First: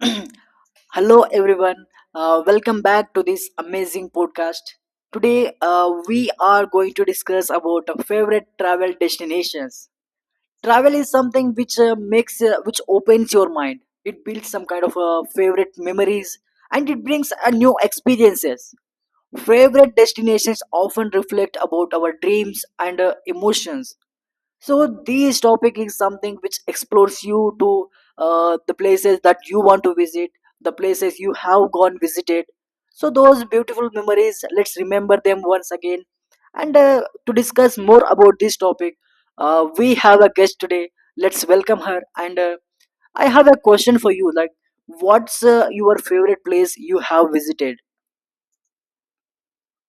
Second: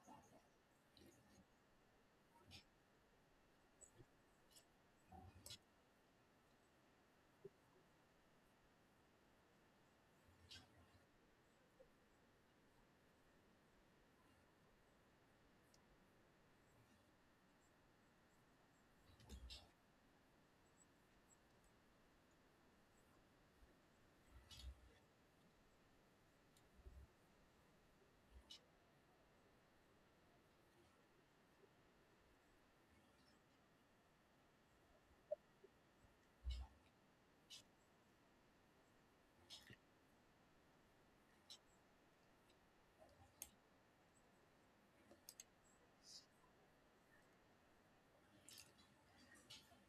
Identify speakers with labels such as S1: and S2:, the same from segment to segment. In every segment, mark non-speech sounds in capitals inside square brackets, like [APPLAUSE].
S1: [CLEARS THROAT] Hello, everyone. Welcome back to this amazing podcast. Today, we are going to discuss about our favorite travel destinations. Travel is something which opens your mind. It builds some kind of favorite memories, and it brings a new experiences. Favorite destinations often reflect about our dreams and emotions. So this topic is something which explores you to the places that you want to visit, the places you have gone visited. So those beautiful memories, let's remember them once again. And to discuss more about this topic, we have a guest today. Let's welcome her. And I have a question for you. Like, what's your favorite place you have visited?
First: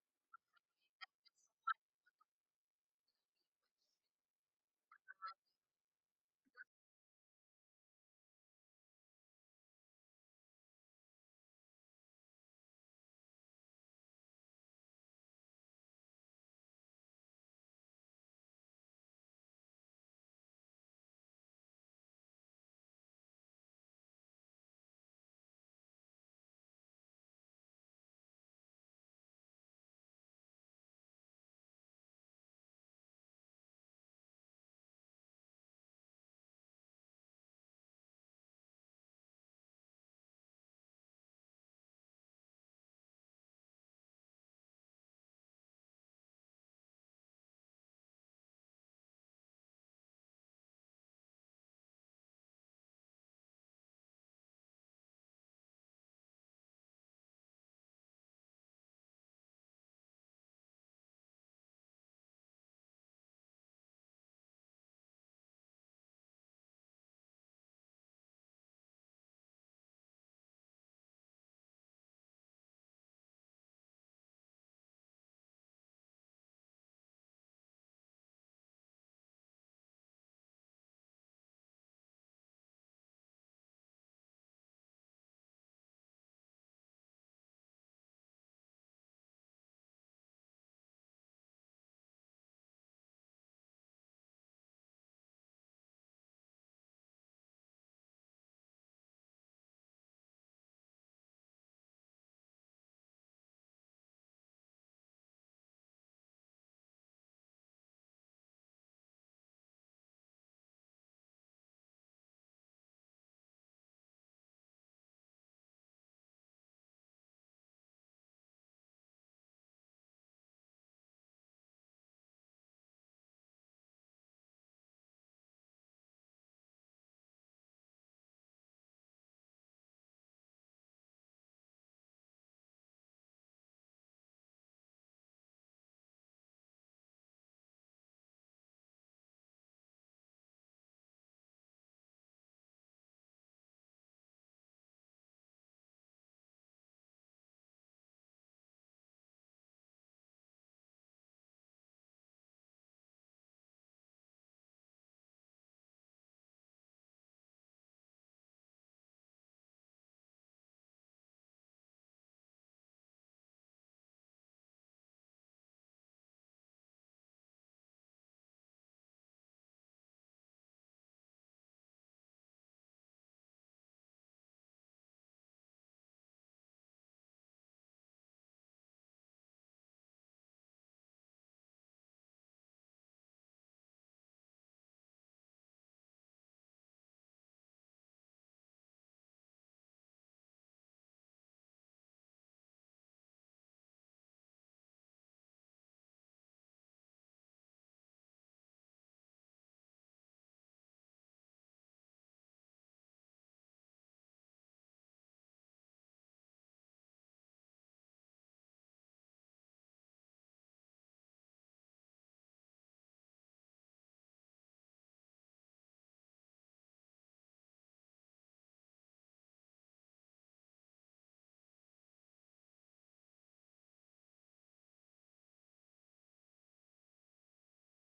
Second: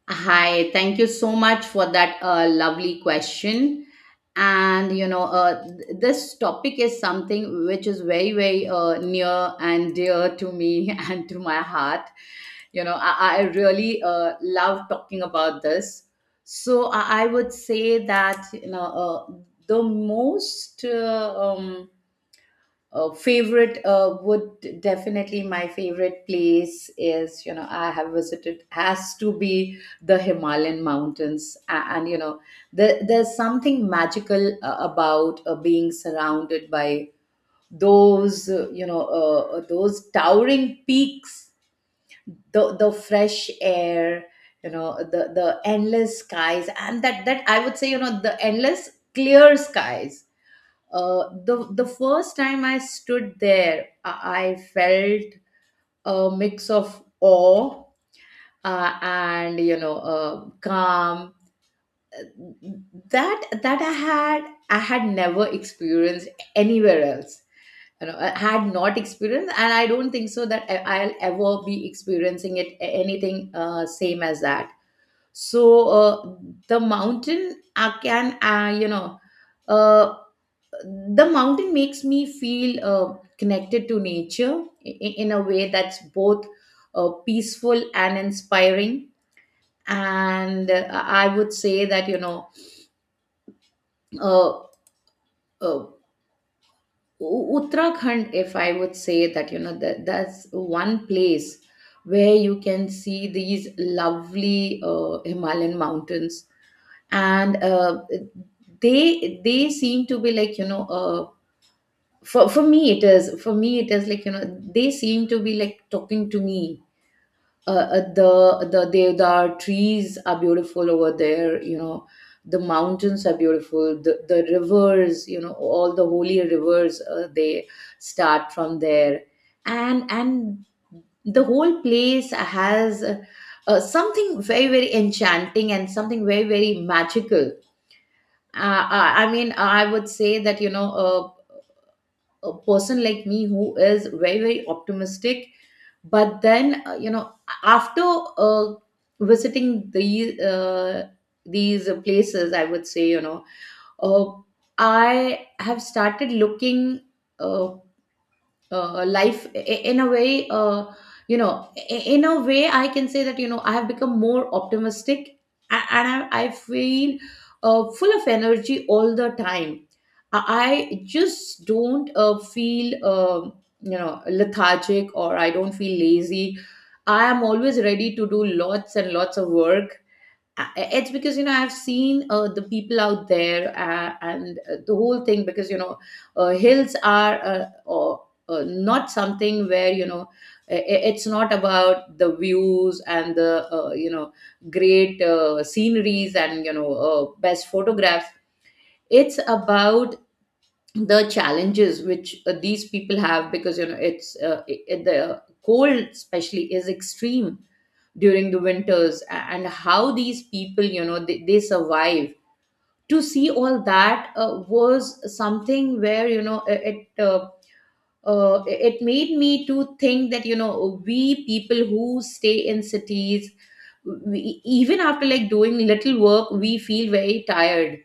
S2: Hi, thank you so much for that lovely question. And you know, th- This topic is something which is very, very near and dear to me [LAUGHS] and to my heart. I really love talking about this. So I would say that the most favorite would definitely my favorite place is you know I have visited has to be the Himalayan mountains. A- and, you know there, There's something magical about being surrounded by those you know those towering peaks, the fresh air, the endless skies, and that, I would say, the endless clear skies. The first time I stood there, I felt a mix of awe and calm that I had, I had never experienced anywhere else. You know, I had not experienced, and I don't think so that I'll ever be experiencing it, anything same as that. So the mountain I can you know. Uh the mountain makes me feel connected to nature in a way that's both peaceful and inspiring. And uh, i would say that uh, uh, Uttarakhand, if I would say, that that's one place where you can see these lovely Himalayan mountains. And uh, they they seem to be like, for me it is like, you know, they seem to be like talking to me. Uh, uh, the the the trees are beautiful over there, you know, the mountains are beautiful, the rivers, you know, all the holy rivers, they start from there. And and the whole place has something very, very enchanting and something very, very magical. I mean, I would say that, you know, uh, a person like me who is very, very optimistic, but then, after uh, visiting these places, I would say, you know, uh, I have started looking uh, life I- in a way, in a way I can say that, you know, I have become more optimistic. And I feel full of energy all the time. I just don't feel, lethargic, or I don't feel lazy. I am always ready to do lots and lots of work. I- it's because, you know, I've seen the people out there, and the whole thing, because, you know, hills are, not something where, you know, it's not about the views and the, great sceneries and, you know, best photographs. It's about the challenges which these people have, because, you know, the cold especially is extreme during the winters, and how these people, you know, they survive. To see all that was something where, uh, it made me to think that, you know, we people who stay in cities, we, even after like doing little work, we feel very tired.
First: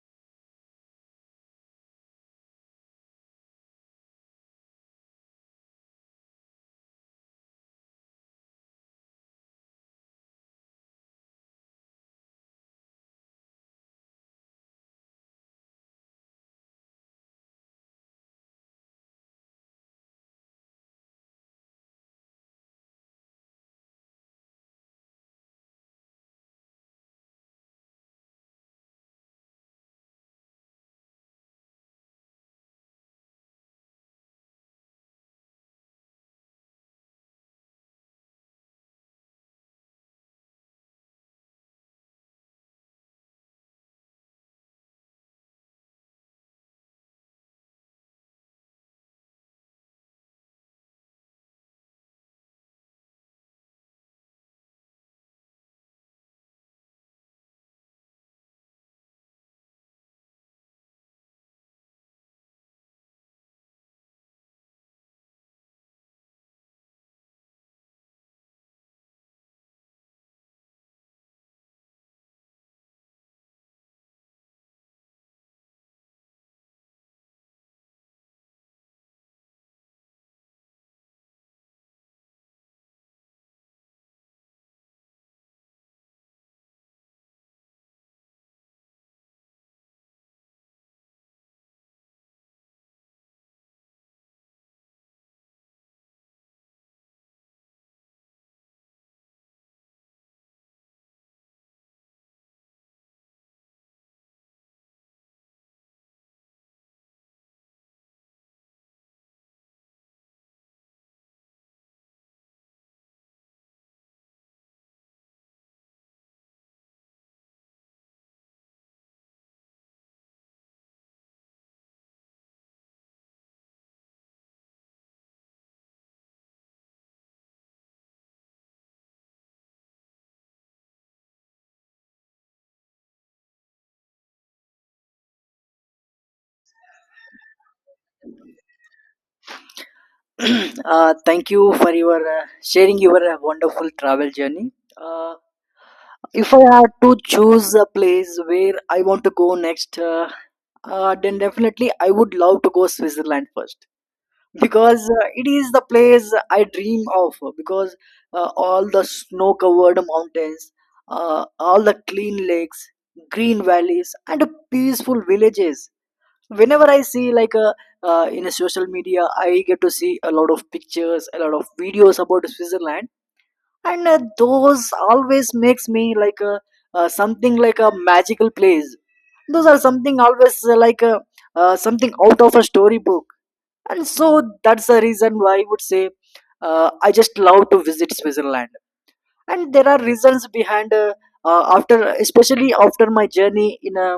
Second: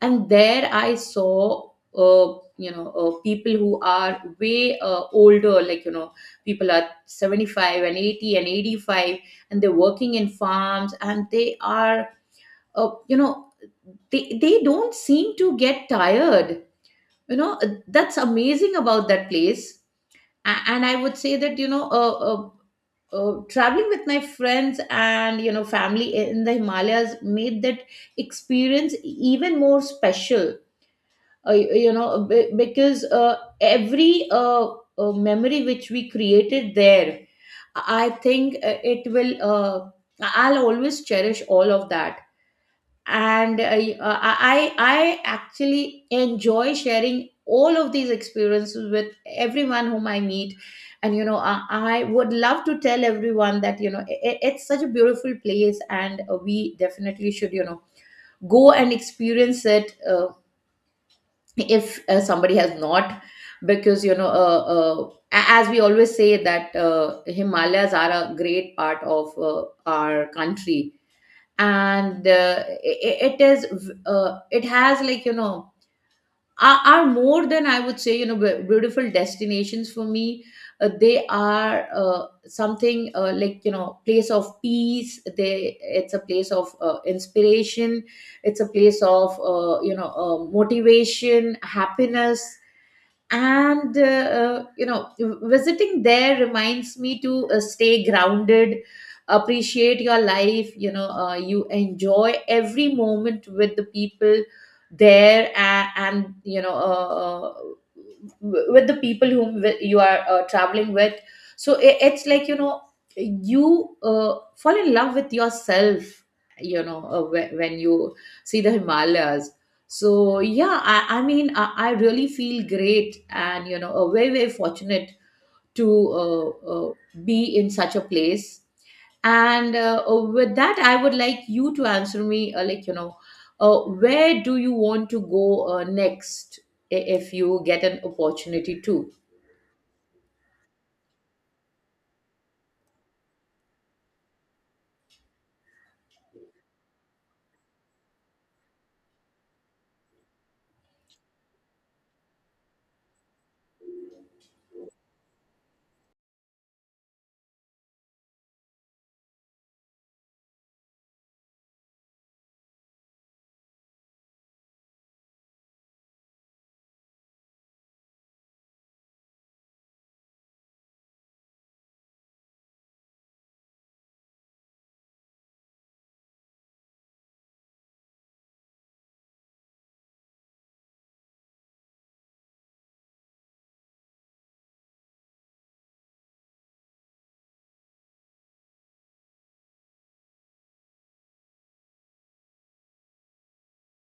S2: And there I saw, uh, people who are way older, like, you know, people are 75 and 80 and 85, and they're working in farms, and they are, uh, you know they don't seem to get tired. You know, that's amazing about that place. And I would say that, traveling with my friends and, you know, family in the Himalayas made that experience even more special. Uh, you know be- because every memory which we created there, I think, it will I'll always cherish all of that. And I actually enjoy sharing all of these experiences with everyone whom I meet. And, I would love to tell everyone that, it's such a beautiful place, and we definitely should, you know, go and experience it if somebody has not, because, as we always say, that Himalayas are a great part of our country. And I- it is v- It has, like, you know, are more than, I would say, you know, beautiful destinations for me. They are something like, you know, place of peace, they it's a place of inspiration, it's a place of, motivation, happiness. And you know Visiting there reminds me to stay grounded, appreciate your life, you know, you enjoy every moment with the people there, and you know, with the people whom you are traveling with. So it's like, you know, you fall in love with yourself, you know, when you see the Himalayas. So yeah, I mean, I really feel great and, you know, very, very fortunate to be in such a place. And, with that, I would like you to answer me, where do you want to go next, if you get an opportunity to?
S1: [CLEARS THROAT] Thank you for your sharing your wonderful travel journey. If I had to choose a place where I want to go next, then definitely I would love to go Switzerland first because it is the place I dream of. Because all the snow-covered mountains, all the clean lakes, green valleys, and peaceful villages. Whenever I see like a in a social media, I get to see a lot of pictures, a lot of videos about Switzerland, and those always makes me like a something like a magical place, those are something always like a, something out of a storybook, and so that's the reason why I would say I just love to visit Switzerland. And there are reasons behind after especially after my journey in a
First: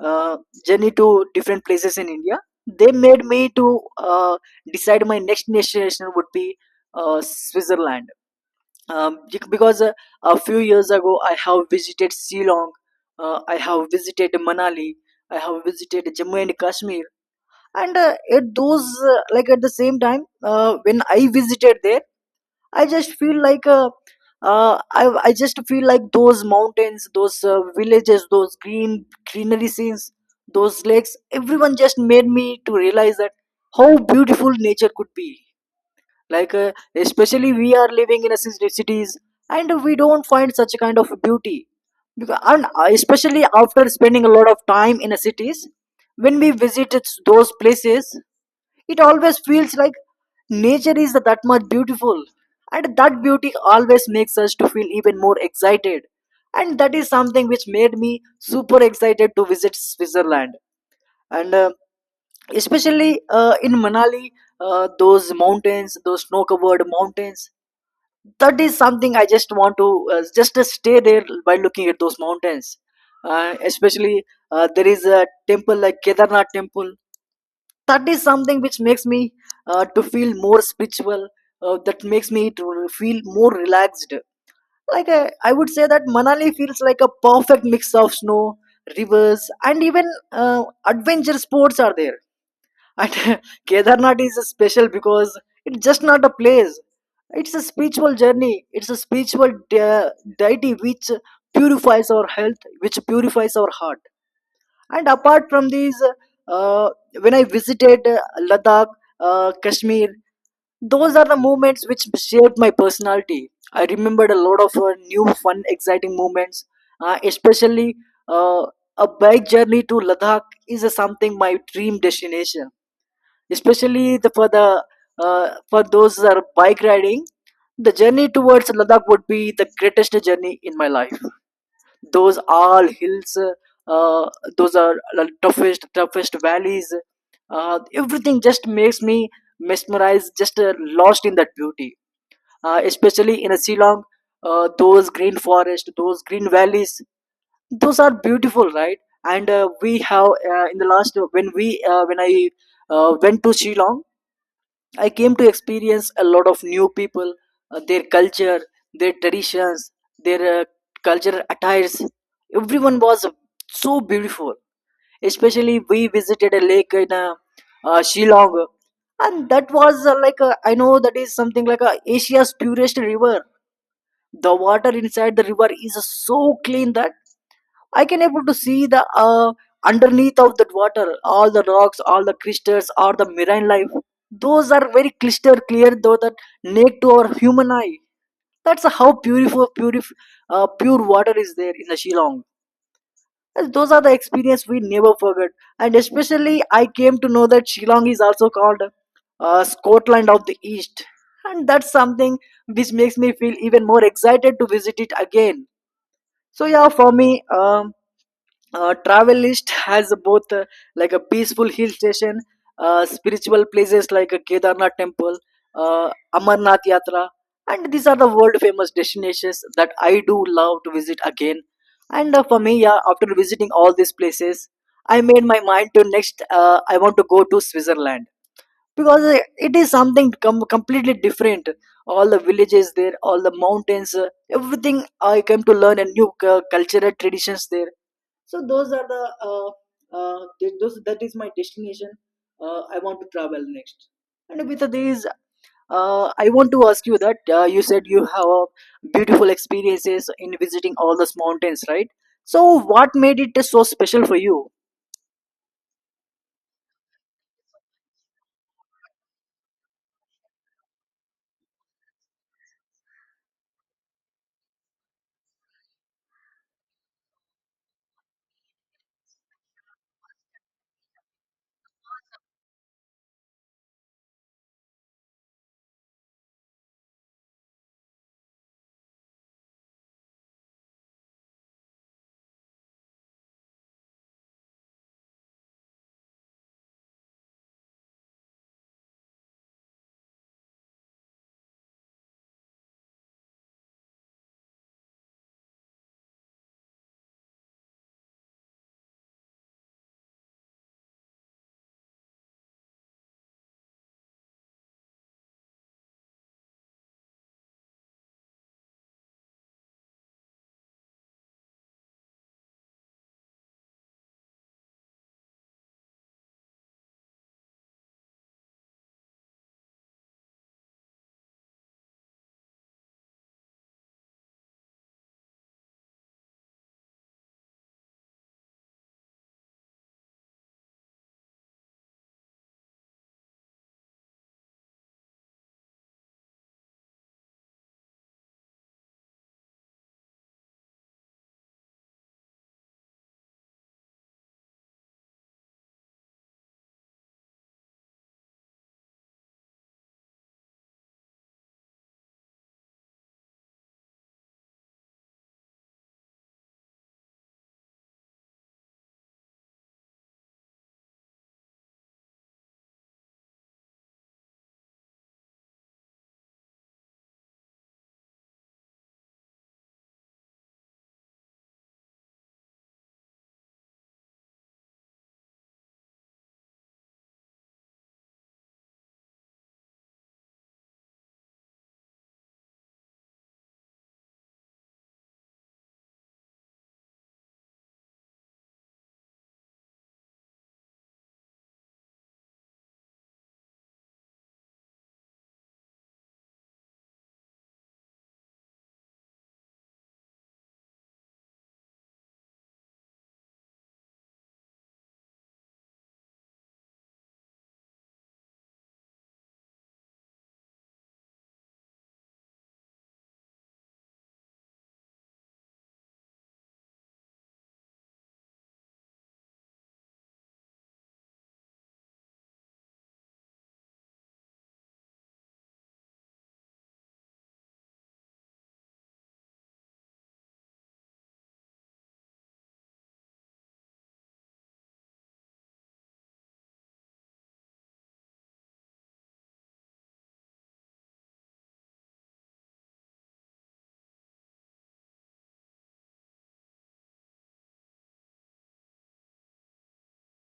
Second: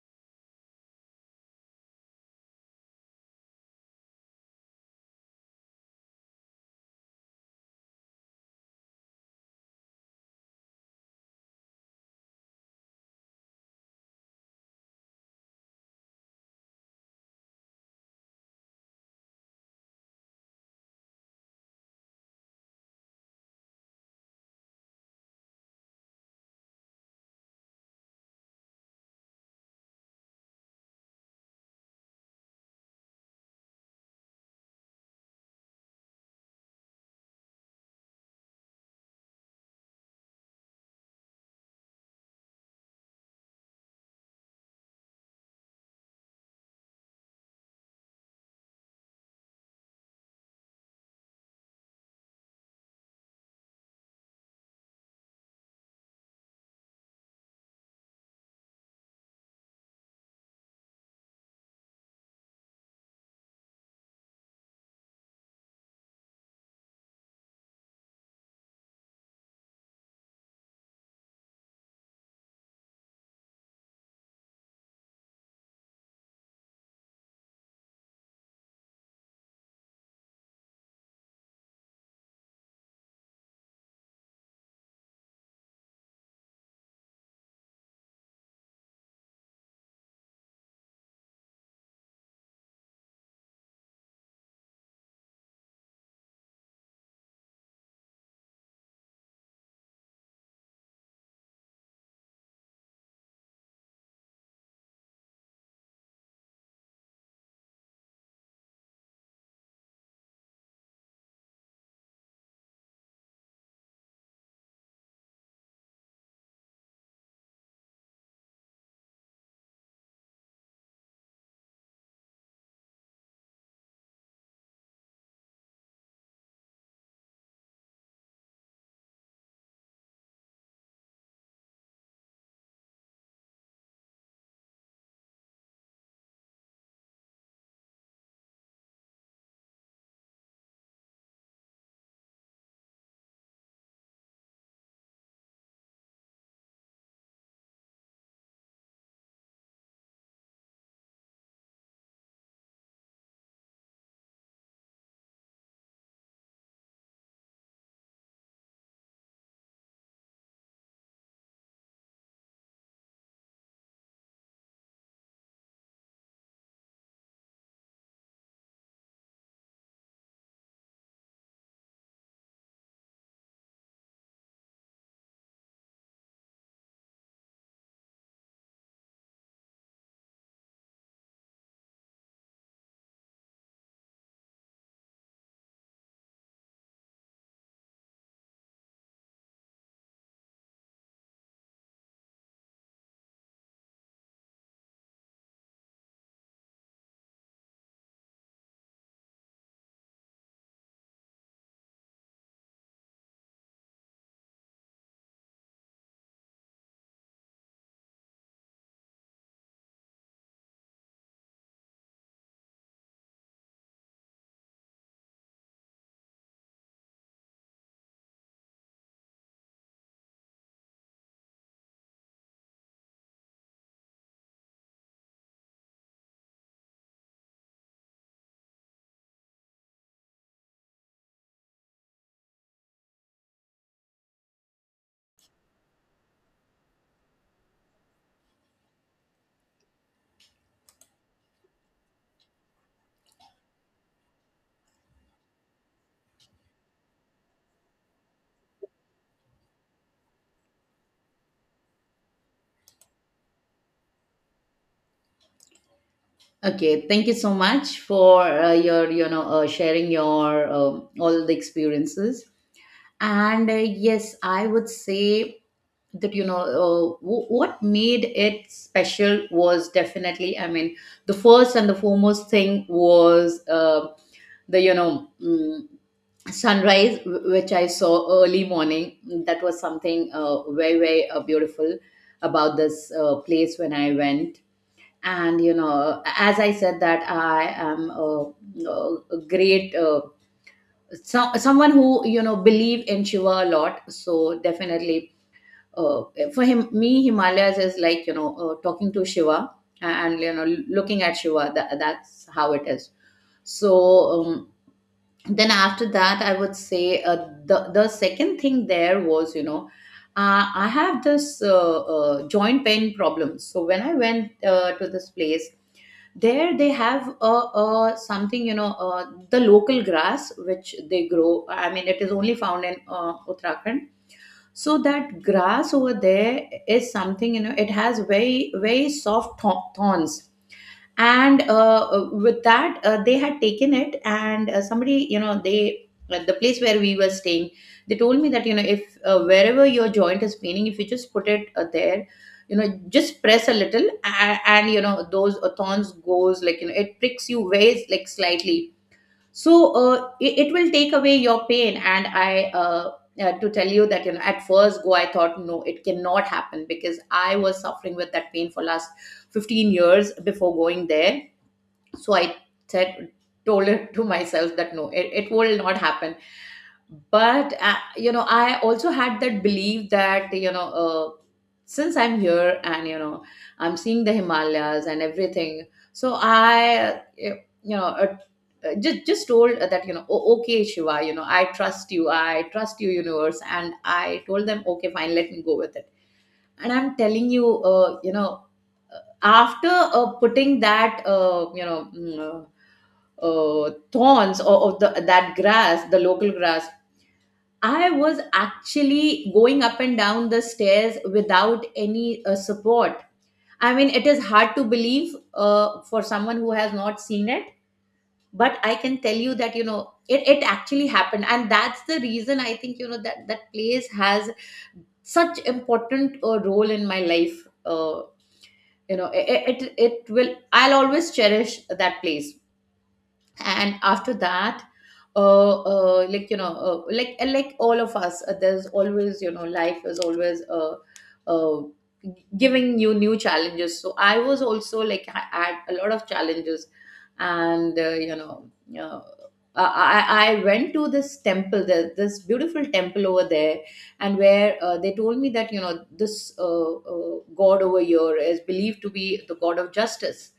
S1: uh, journey to different places in India, they made me to uh, decide my next destination would be Switzerland. Because a few years ago I have visited Shillong, I have visited Manali, I have visited Jammu and Kashmir, and at those like at the same time when I visited there, I just feel like I just feel like those mountains, those villages, those green greenery scenes, those lakes. Everyone just made me to realize that how beautiful nature could be. like uh, Especially we are living in a cities, and we don't find such kind of beauty because, and especially after spending a lot of time in a cities, when we visit those places, it always feels like nature is that much beautiful, and that beauty always makes us to feel even more excited, and that is something which made me super excited to visit Switzerland. And especially in Manali, those mountains, those snow covered mountains, that is something I just want to just stay there by looking at those mountains. Especially there is a temple like Kedarnath temple. That is something which makes me to feel more spiritual. That makes me to feel more relaxed. I would say that Manali feels like a perfect mix of snow, rivers, and even adventure sports are there. And [LAUGHS] Kedarnath is special because it's just not a place. It's a spiritual journey. It's a spiritual deity which purifies our health, which purifies our heart. And apart from these, uh, when I visited Ladakh, Kashmir, those are the moments which shaped my personality. I remembered a lot of new, fun, exciting moments, especially uh, a bike journey to Ladakh is something my dream destination, especially the for those that are bike riding, the journey towards Ladakh would be the greatest journey in my life. Those all hills, uh, those are the toughest toughest valleys. Everything just makes me mesmerized, just lost in that beauty. Especially in a Shillong, those green forest, those green valleys, those are beautiful, right? And we have in the last when we when I went to Shillong, I came to experience a lot of new people, their culture, their traditions, their cultural attires. Everyone was so beautiful. Especially, we visited a lake in Shillong, and that was like a, I know that is something like a Asia's purest river. The water inside the river is so clean that I can able to see the underneath of that water, all the rocks, all the crystals, or the marine life. Those are very crystal clear, though that naked to our human eye. That's how beautiful, pure water is there in the Shillong. And those are the experience we never forget. And especially, I came to know that Shillong is also called Scotland of the East, and that's something which makes me feel even more excited to visit it again. So yeah, for me, travel list has both like a peaceful hill station, spiritual places like a Kedarnath temple, Amarnath Yatra, and these are the world famous destinations that I do love to visit again. And for me, yeah, after visiting all these places, I made my mind to next I want to go to Switzerland, because it is something completely different. All the villages there, all the mountains, everything, I came to learn and new cultural traditions there. So those are the uh, those that is my destination I want to travel next. And with these, I want to ask you that you said you have a beautiful experiences in visiting all those mountains, right? So what made it so special for you?
S2: Okay, thank you so much for sharing your all the experiences. And yes, I would say that, what made it special was, definitely, I mean, the first and the foremost thing was, the you know mm, sunrise which I saw early morning. That was something very, very beautiful about this place when I went. And, you know, as I said, that I am a great someone who, you know, believe in Shiva a lot. So definitely, uh, for him me Himalayas is, like, you know, talking to Shiva and, you know, looking at Shiva. That, that's how it is. So um, then after that, I would say, the second thing there was, you know, I have this joint pain problem. So when I went to this place, there they have a something, you know, the local grass which they grow. I mean, it is only found in Uttarakhand. So that grass over there is something, you know, it has very, very soft thorns. And with that, they had taken it, and, somebody, you know, they, at the place where we were staying, they told me that, you know, if, wherever your joint is paining, if you just put it there, you know, just press a little, and, you know, those thorns goes like, you know, it pricks you very, like, slightly, so it, it will take away your pain. And I to tell you that, you know, at first go I thought, no, it cannot happen, because I was suffering with that pain for last 15 years before going there. So I said told [LAUGHS] it to myself that, no, it, it will not happen. But you know, I also had that belief that, since I'm here and, you know, I'm seeing the Himalayas and everything. So I uh, you know uh, just told that, you know, "O- okay Shiva, you know, I trust you, I trust you, universe," and I told them, okay, fine, let me go with it. And I'm telling you, you know after putting that, thorns of the that grass, the local grass, I was actually going up and down the stairs without any support. I mean, it is hard to believe for someone who has not seen it, but I can tell you that, you know, it actually happened. And that's the reason, I think, you know, that that place has such important role in my life. You know, it will, I'll always cherish that place, and after that like all of us, there's always life is always uh giving you new challenges. So I was also like, I had a lot of challenges, and uh, I went to this temple there, this beautiful temple over there, and where they told me that, you know, this god over here is believed to be the god of justice,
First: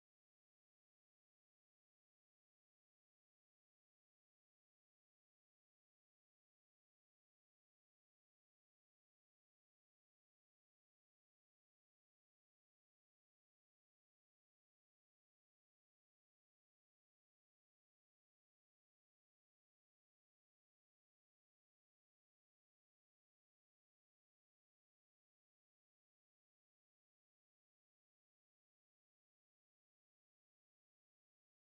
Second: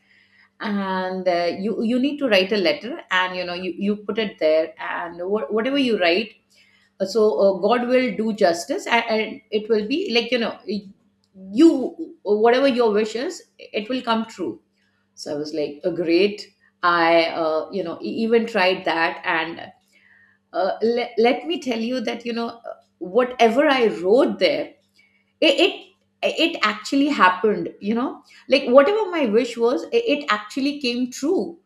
S2: and you need to write a letter, and you know, you put it there, and whatever you write, god will do justice, and it will be like, you know, you, whatever your wish is, it will come true. So I was like, oh, great. I even tried that, and let me tell you that, you know, whatever I wrote there, it it actually happened, you know, like whatever my wish was, it actually came true.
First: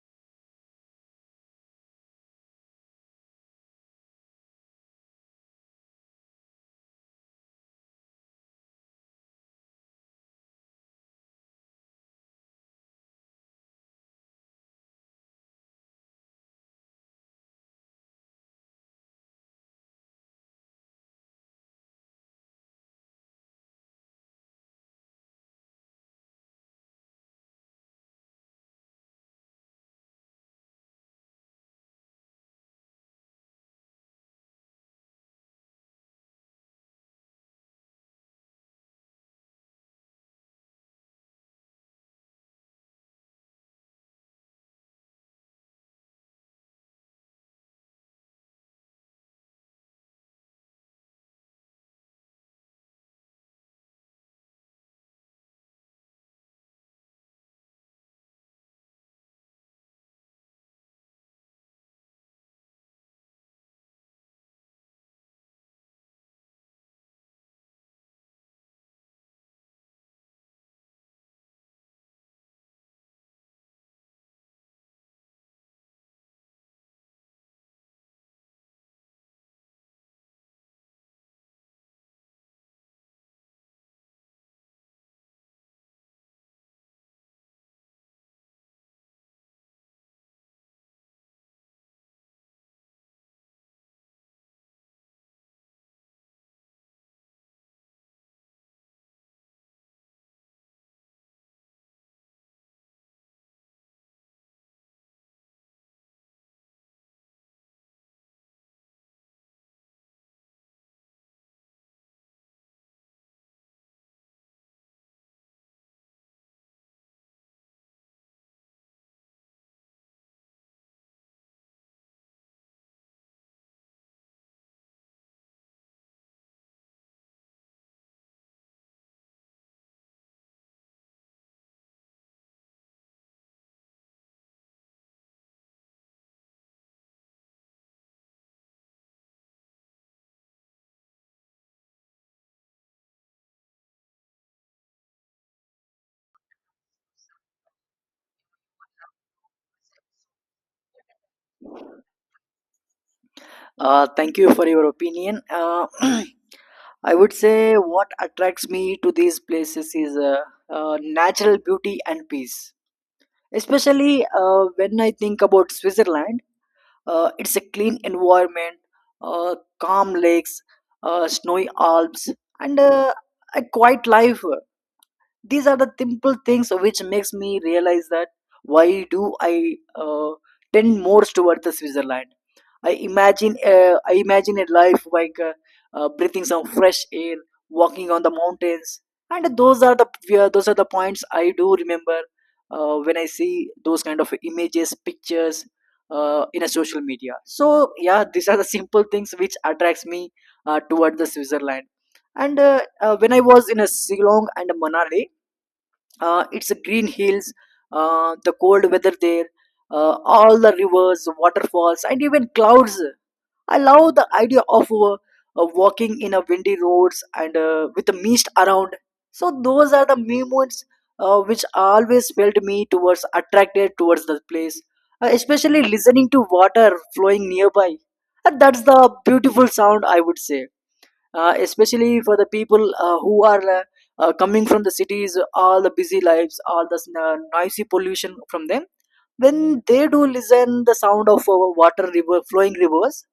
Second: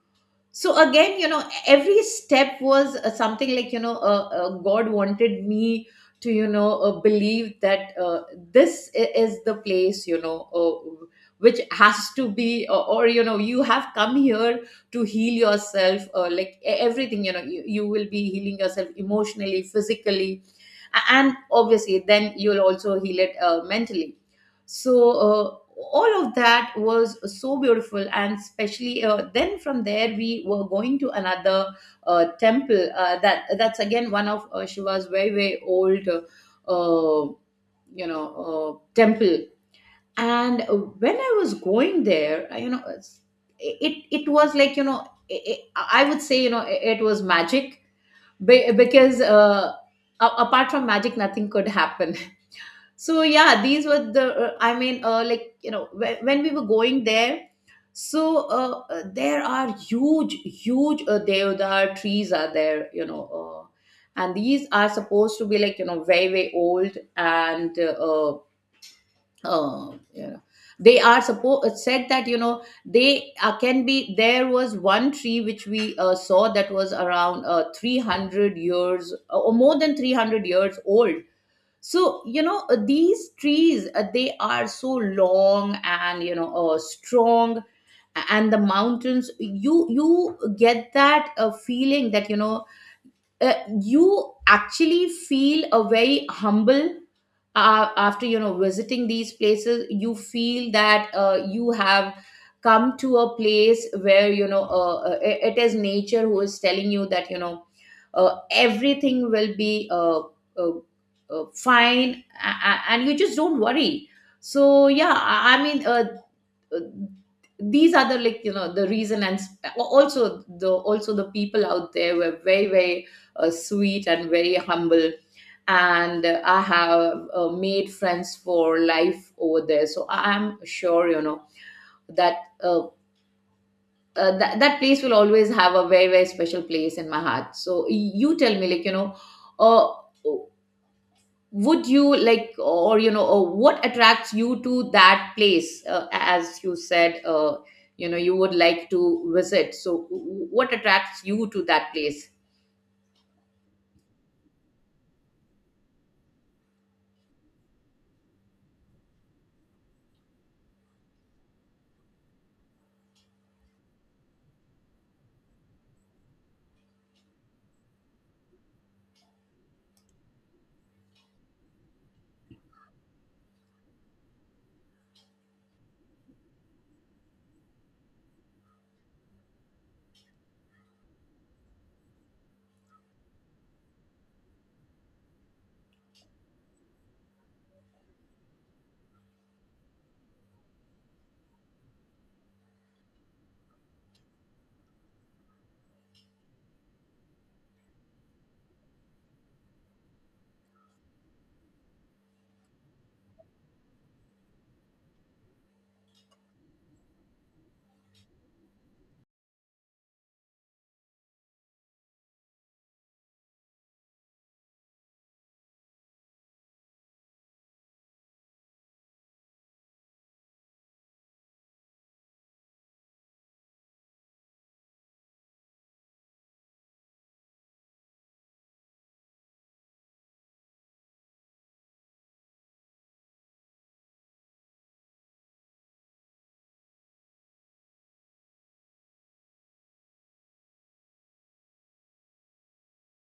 S2: So again, you know, every step was something like, you know, god wanted me to, you know, believe that this is the place, you know, which has to be, or you know, you have come here to heal yourself. Like, everything, you know, you will be healing yourself emotionally, physically, and obviously then you'll also heal it mentally. So all of that was so beautiful, and especially then from there we were going to another temple, that's again one of Shiva's very very old uh, temple. And when I was going there, you know, it it was like, you know, I would say, you know, it was magic, because apart from magic nothing could happen. [LAUGHS] So yeah, these were the I mean, like, you know, when we were going there, so there are huge deodar trees are there, you know, and these are supposed to be like, you know, very very old, and you know, they are supposed said that, you know, they can be. There was one tree which we saw that was around 300 years, or more than 300 years old. So you know, these trees, they are so long, and you know, strong. And the mountains, you get that feeling that, you know, uh, you actually feel a very humble after, you know, visiting these places. You feel that you have come to a place where, you know, it it is nature who is telling you that, you know, everything will be uh, fine, and you just don't worry. So yeah, I mean, uh, these are the, like, you know, the reason. And also, the people out there were very very sweet and very humble. And I have made friends for life over there, so I'm sure you know that uh, that place will always have a very very special place in my heart. So you tell me, like, you know, uh, would you like, or you know, or what attracts you to that place? As you said, you know, you would like to visit, so what attracts you to that place?
S1: Thank you for your opinion. [CLEARS THROAT] I would say what attracts me to these places is natural beauty and peace. Especially when I think about Switzerland, it's a clean environment, calm lakes, snowy Alps, and a quiet life. These are the simple things which makes me realize that why do I uh, tend more towards the Switzerland. I imagine a life like breathing some fresh air, walking on the mountains, and those are the, yeah, those are the points I do remember when I see those kind of images, pictures, in a social media. So yeah, these are the simple things which attracts me toward the Switzerland. And when I was in a Siglong and Manali, it's green hills, the cold weather there, all the rivers, waterfalls, and even clouds. I love the idea of walking in a windy roads and with the mist around. So those are the moments which always felt me towards attracted towards the place, especially listening to water flowing nearby, and that's the beautiful sound I would say, especially for the people who are coming from the cities, all the busy lives, all the noisy pollution from them, when they do listen the sound of water river flowing rivers,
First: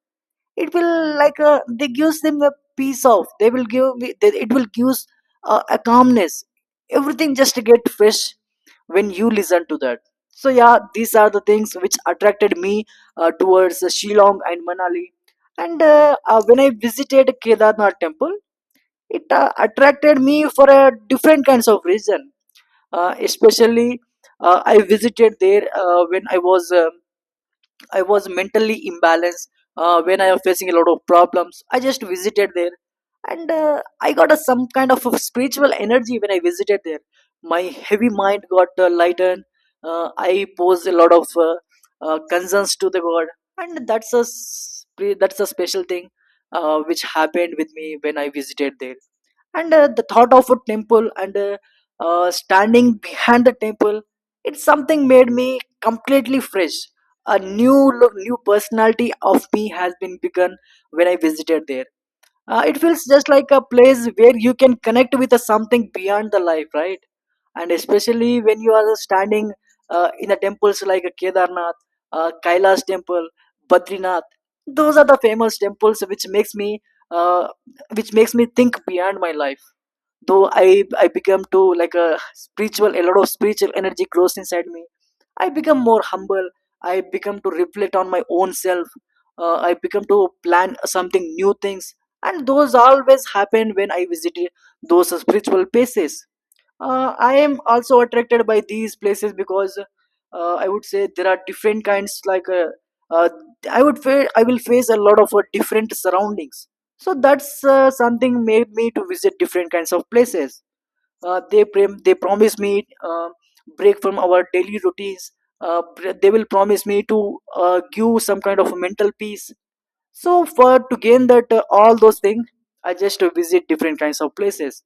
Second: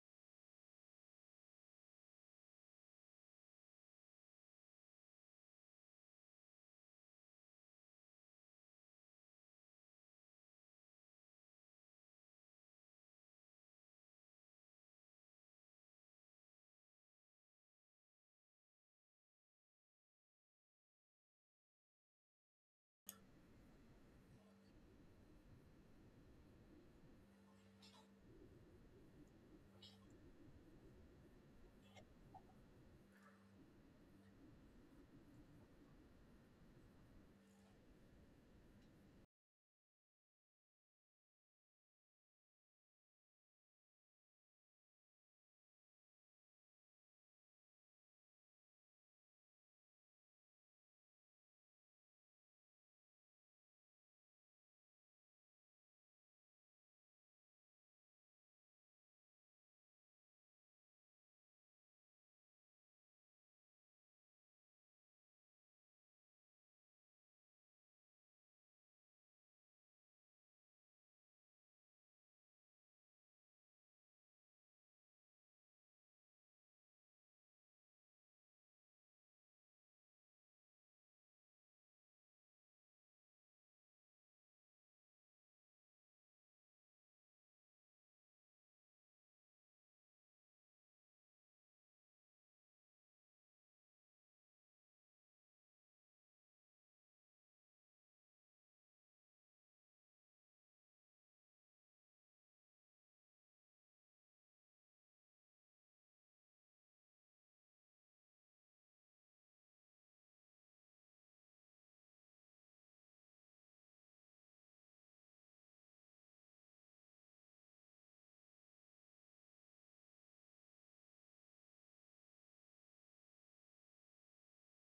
S1: it will like they gives them the peace of they will give me- they- it will gives a calmness. Everything just get fresh when you listen to that. So yeah, these are the things which attracted me towards Shillong and Manali. And when I visited Kedarnath temple, it attracted me for a different kinds of reason, especially I visited there when I was I was mentally imbalanced, when I was facing a lot of problems. I just visited there, and I got a, some kind of a spiritual energy when I visited there. My heavy mind got lightened. I posed a lot of concerns to the God, and that's a that's a special thing which happened with me when I visited there. And the thought of a temple and standing behind the temple, it's something made me completely fresh. A new look, new personality of me has been begun when I visited there. It feels just like a place where you can connect with a something beyond the life, right? And especially when you are standing in the temples like Kedarnath, Kailash temple, Badrinath, those are the famous temples which makes me uh, which makes me think beyond my life. Though I become to like a spiritual, a lot of spiritual energy grows inside me. I become more humble. I become to reflect on my own self. I become to plan something new things, and those always happen when I visit those spiritual places. I am also attracted by these places because I would say there are different kinds. Uh, I would, I will face a lot of different surroundings. So that's something made me to visit different kinds of places. They promise me break from our daily routines. They will promise me to give some kind of mental peace. So for to gain that all those things, I just visit different kinds of places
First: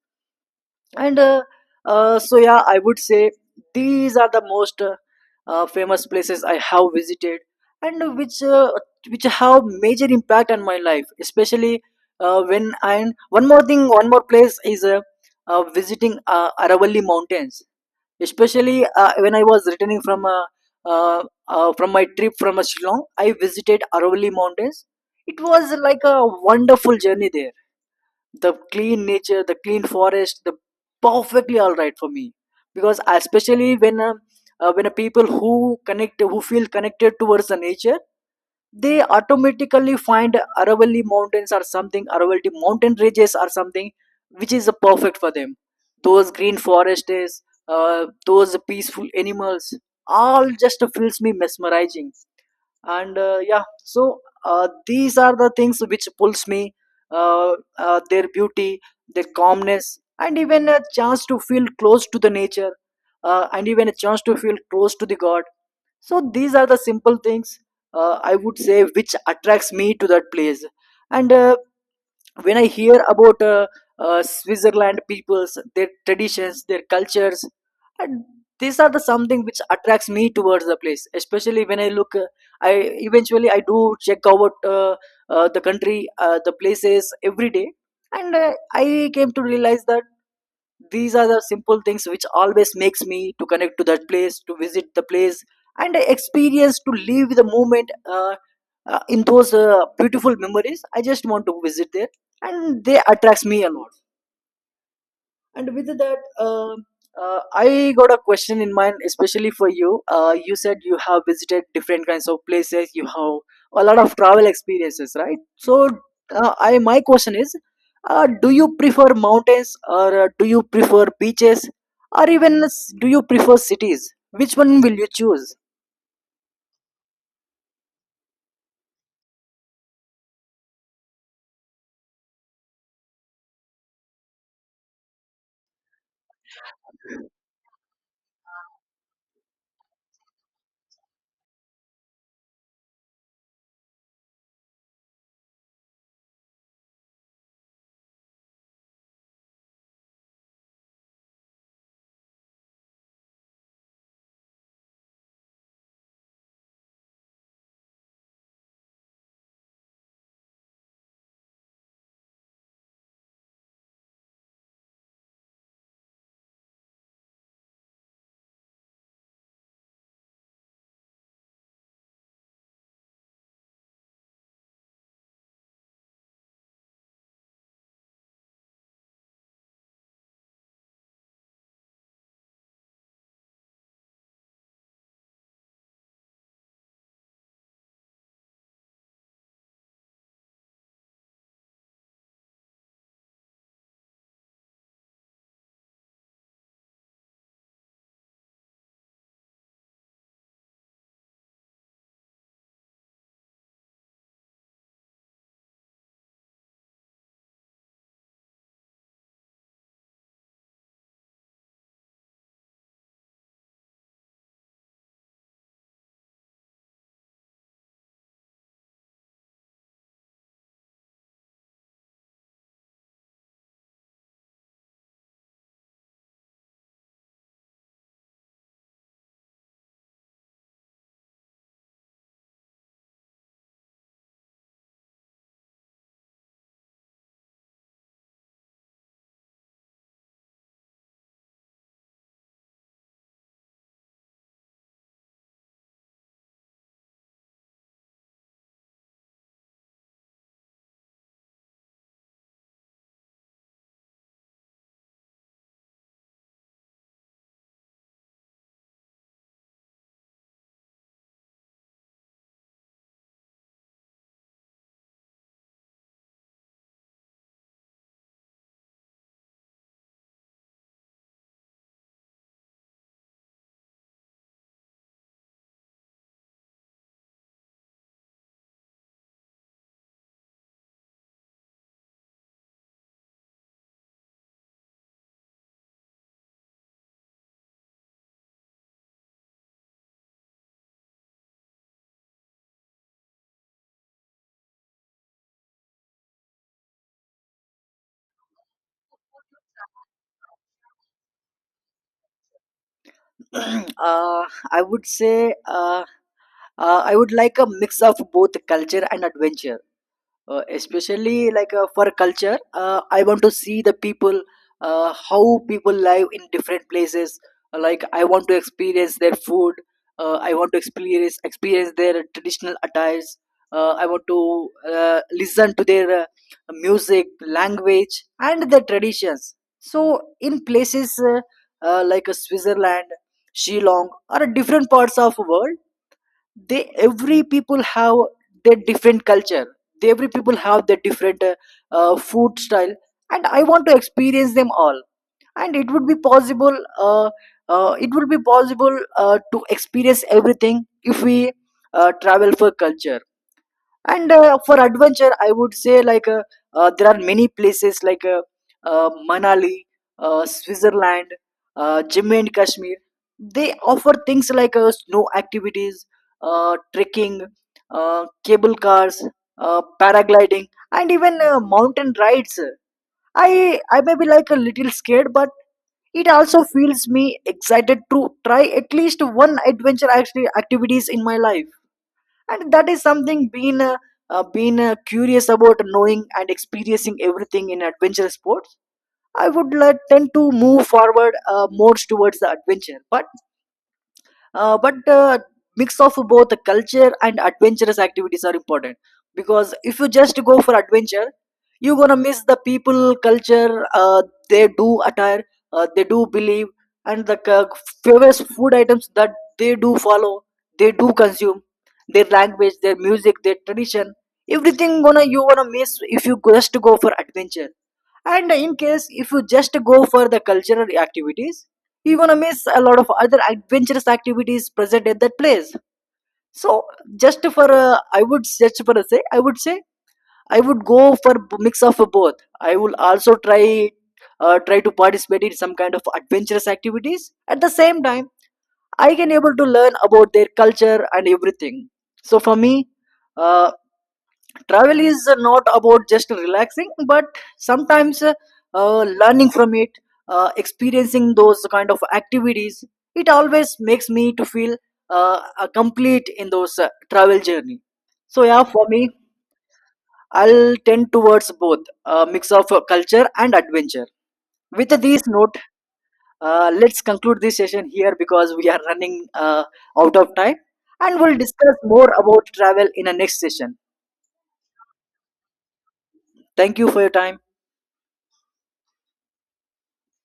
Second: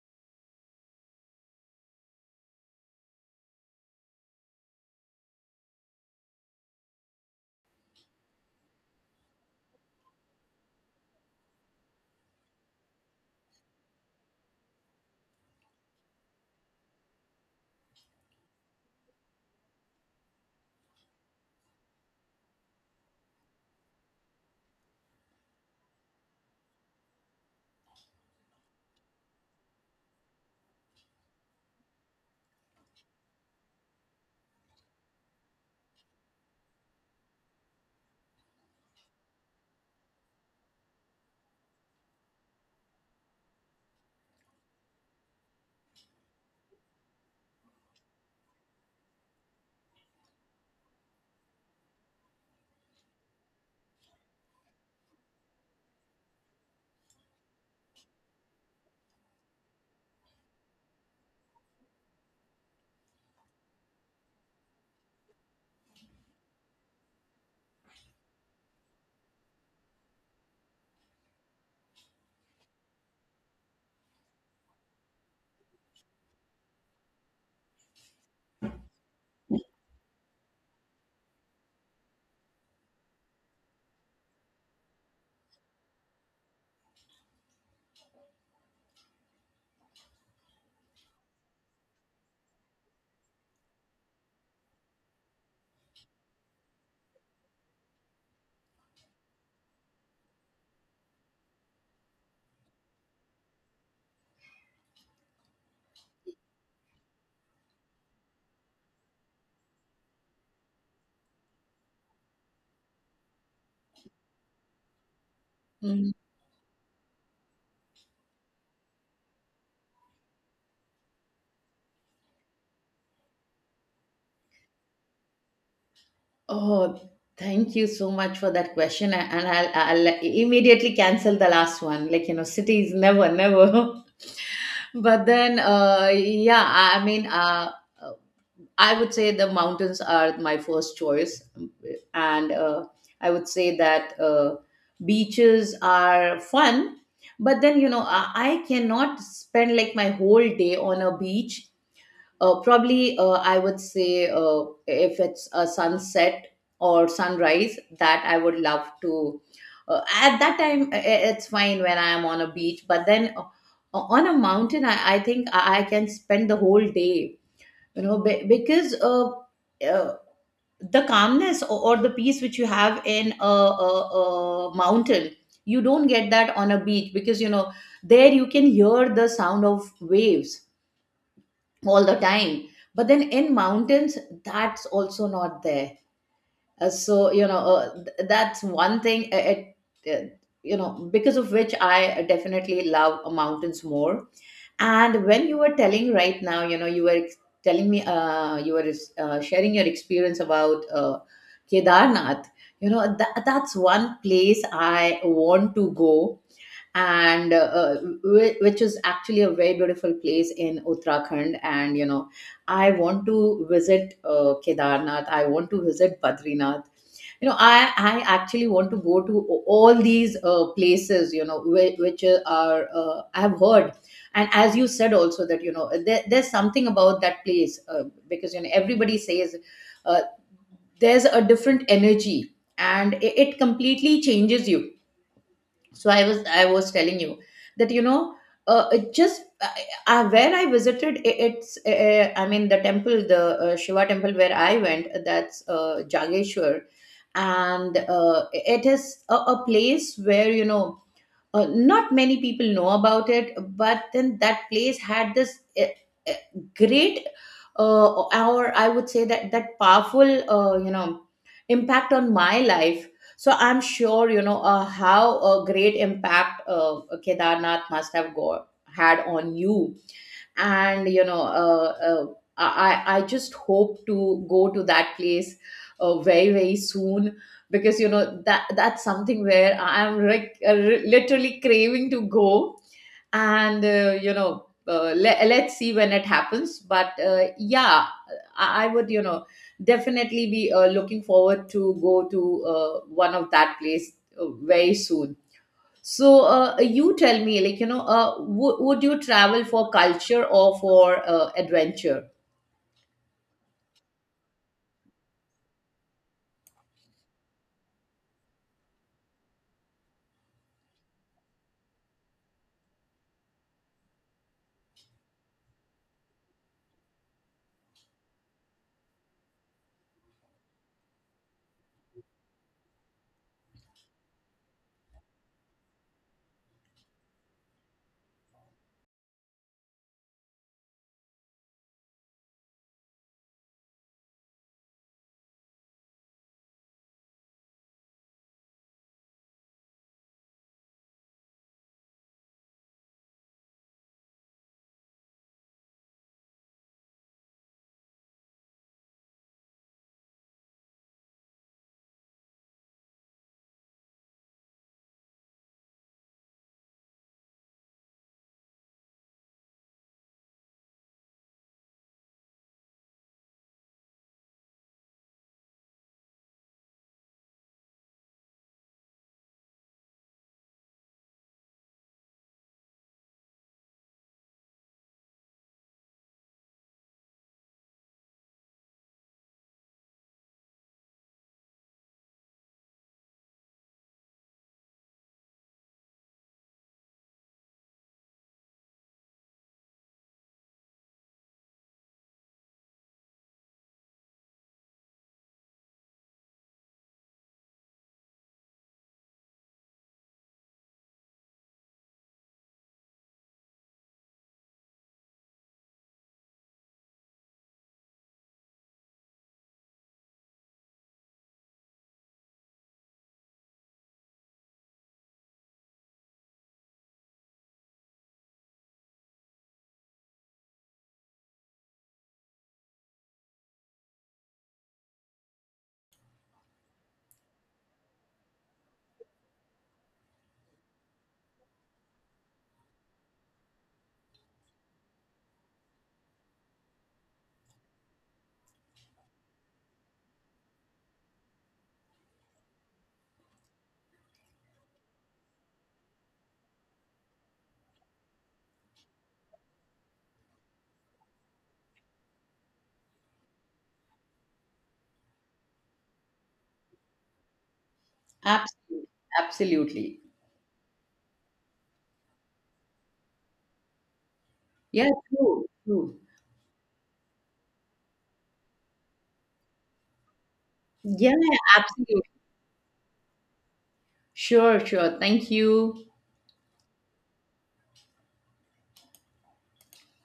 S1: and so, I would say these are the most famous places I have visited, and which have major impact on my life, especially when and one more thing, one more place is visiting Aravalli mountains, especially when I was returning uh, from my trip from Shillong. I visited Aravalli mountains. It was like a wonderful journey there. The clean nature, the clean forest, the perfectly all right for me. Because especially when a people who connect, who feel connected towards the nature, they automatically find Aravalli mountains or something, Aravalli mountain ranges or something, which is perfect for them. Those green forests, those peaceful animals, all just feels me mesmerizing. And these are the things which pulls me their beauty, their calmness, and even a chance to feel close to the nature, and even a chance to feel close to the god. So these are the simple things, I would say, which attracts me to that place. And when I hear about Switzerland peoples, their traditions, their cultures, and these are the something which attracts me towards the place. Especially when I look, I eventually I do check out the country, the places every day, and I came to realize that these are the simple things which always makes me to connect to that place, to visit the place, and I experience to live the moment in those beautiful memories. I just want to visit there and they attracts me a lot. And with that, I got a question in mind, especially for you. You said you have visited different kinds of places. You have a lot of travel experiences, right? So,
S2: Mhm.
S1: I my question is, do you prefer mountains, or do you prefer beaches, or even do you prefer cities? Which one will you choose?
S2: Oh, thank you so much for that question, and I'll immediately cancel the last one, like, you know, cities, never never. [LAUGHS] But then yeah, I mean,
S1: [CLEARS THROAT]
S2: I would say the mountains are my first choice. And I would say that beaches are fun. But then, you know, I cannot spend like my whole day on a beach. Probably, I would say, if it's a sunset or sunrise, that I would love to. At that time, it's fine when I am on a beach. But then on a mountain, I think I can spend the whole day, you know, because uh, the calmness, or the peace which you have in a, a mountain, you don't get that on a beach, because you know, there you can hear the sound of waves all the time. But then in mountains, that's also not there. So you know, that's one thing, uh, you know, because of which I definitely love mountains more. And when you were telling right now, you know, you were telling me, you were sharing your experience about Kedarnath. You know, that's one place I want to go, and which is actually a very beautiful place in Uttarakhand. And you know, I want to visit Kedarnath. I want to visit Badrinath. You know, I actually want to go to all these places, you know, which are I have heard. And as you said also that, you know, there's something about that place, because you know, everybody says, uh, there's a different energy, and it completely changes you. So I was telling you that, you know, it just where I visited, it's, I mean, the temple, the Shiva temple where I went, that's Jageshwar. And it is a place where, you know, not many people know about it. But then, that place had this uh, great, or I would say, that powerful uh, you know impact on my life. So I'm sure you know, how a great impact Kedarnath must have got had on you. And you know, i I just hope to go to that place very very soon, because you know, that's something where I'm like, literally craving to go. And you know, let's see when it happens. But yeah, I would, you know, definitely be looking forward to go to one of that place very soon. So, you tell me, like, you know, would you travel for culture or for adventure?
S1: uh, I would say I would like a mix of both culture and adventure. Especially like, for culture, I want to see the people, how people live in different places. Like I want to experience their food, I want to experience their traditional attires. I want to listen to their music, language, and their traditions. So in places like Switzerland, Shillong, or different parts of world, they every people have their different culture, they every people have their different food style, and I want to experience them all. And it would be possible uh, it would be possible to experience everything if we travel for culture. And for adventure, I would say like, there are many places like Manali, Switzerland, Jimmy and Kashmir. They offer things like snow activities, trekking, cable cars, paragliding, and even mountain rides. I may be like a little scared, but it also feels me excited to try at least one adventure actually activities in my life. And that is something being been curious about knowing and experiencing everything in adventure sports. I would like tend to move forward more towards the adventure, but mix of both culture and adventurous activities are important, because if you just go for adventure, you're gonna miss the people culture, they do attire, they do believe, and famous food items that they do follow, they do consume, their language, their music, their tradition, everything gonna you gonna miss if you just go for adventure. And in case if you just go for the cultural activities, you're gonna miss a lot of other adventurous activities present at that place. So just for I would just for a say I would go for mix of both. I will also try try to participate in some kind of adventurous activities. At the same time, I can able to learn about their culture and everything. So for me, uh, travel is not about just relaxing, but sometimes learning from it, experiencing those kind of activities, it always makes me to feel complete in those travel journey. So yeah, for me,
S2: Absolutely. Absolutely.
S1: I'll tend towards both, a mix of culture and adventure. With
S2: Yeah,
S1: this note,
S2: true, true.
S1: let's conclude this session here, because we are running out of time, and
S2: Yeah,
S1: we'll discuss more
S2: absolutely.
S1: about travel in a next session.
S2: Sure, sure. Thank you.
S1: Thank you for your time.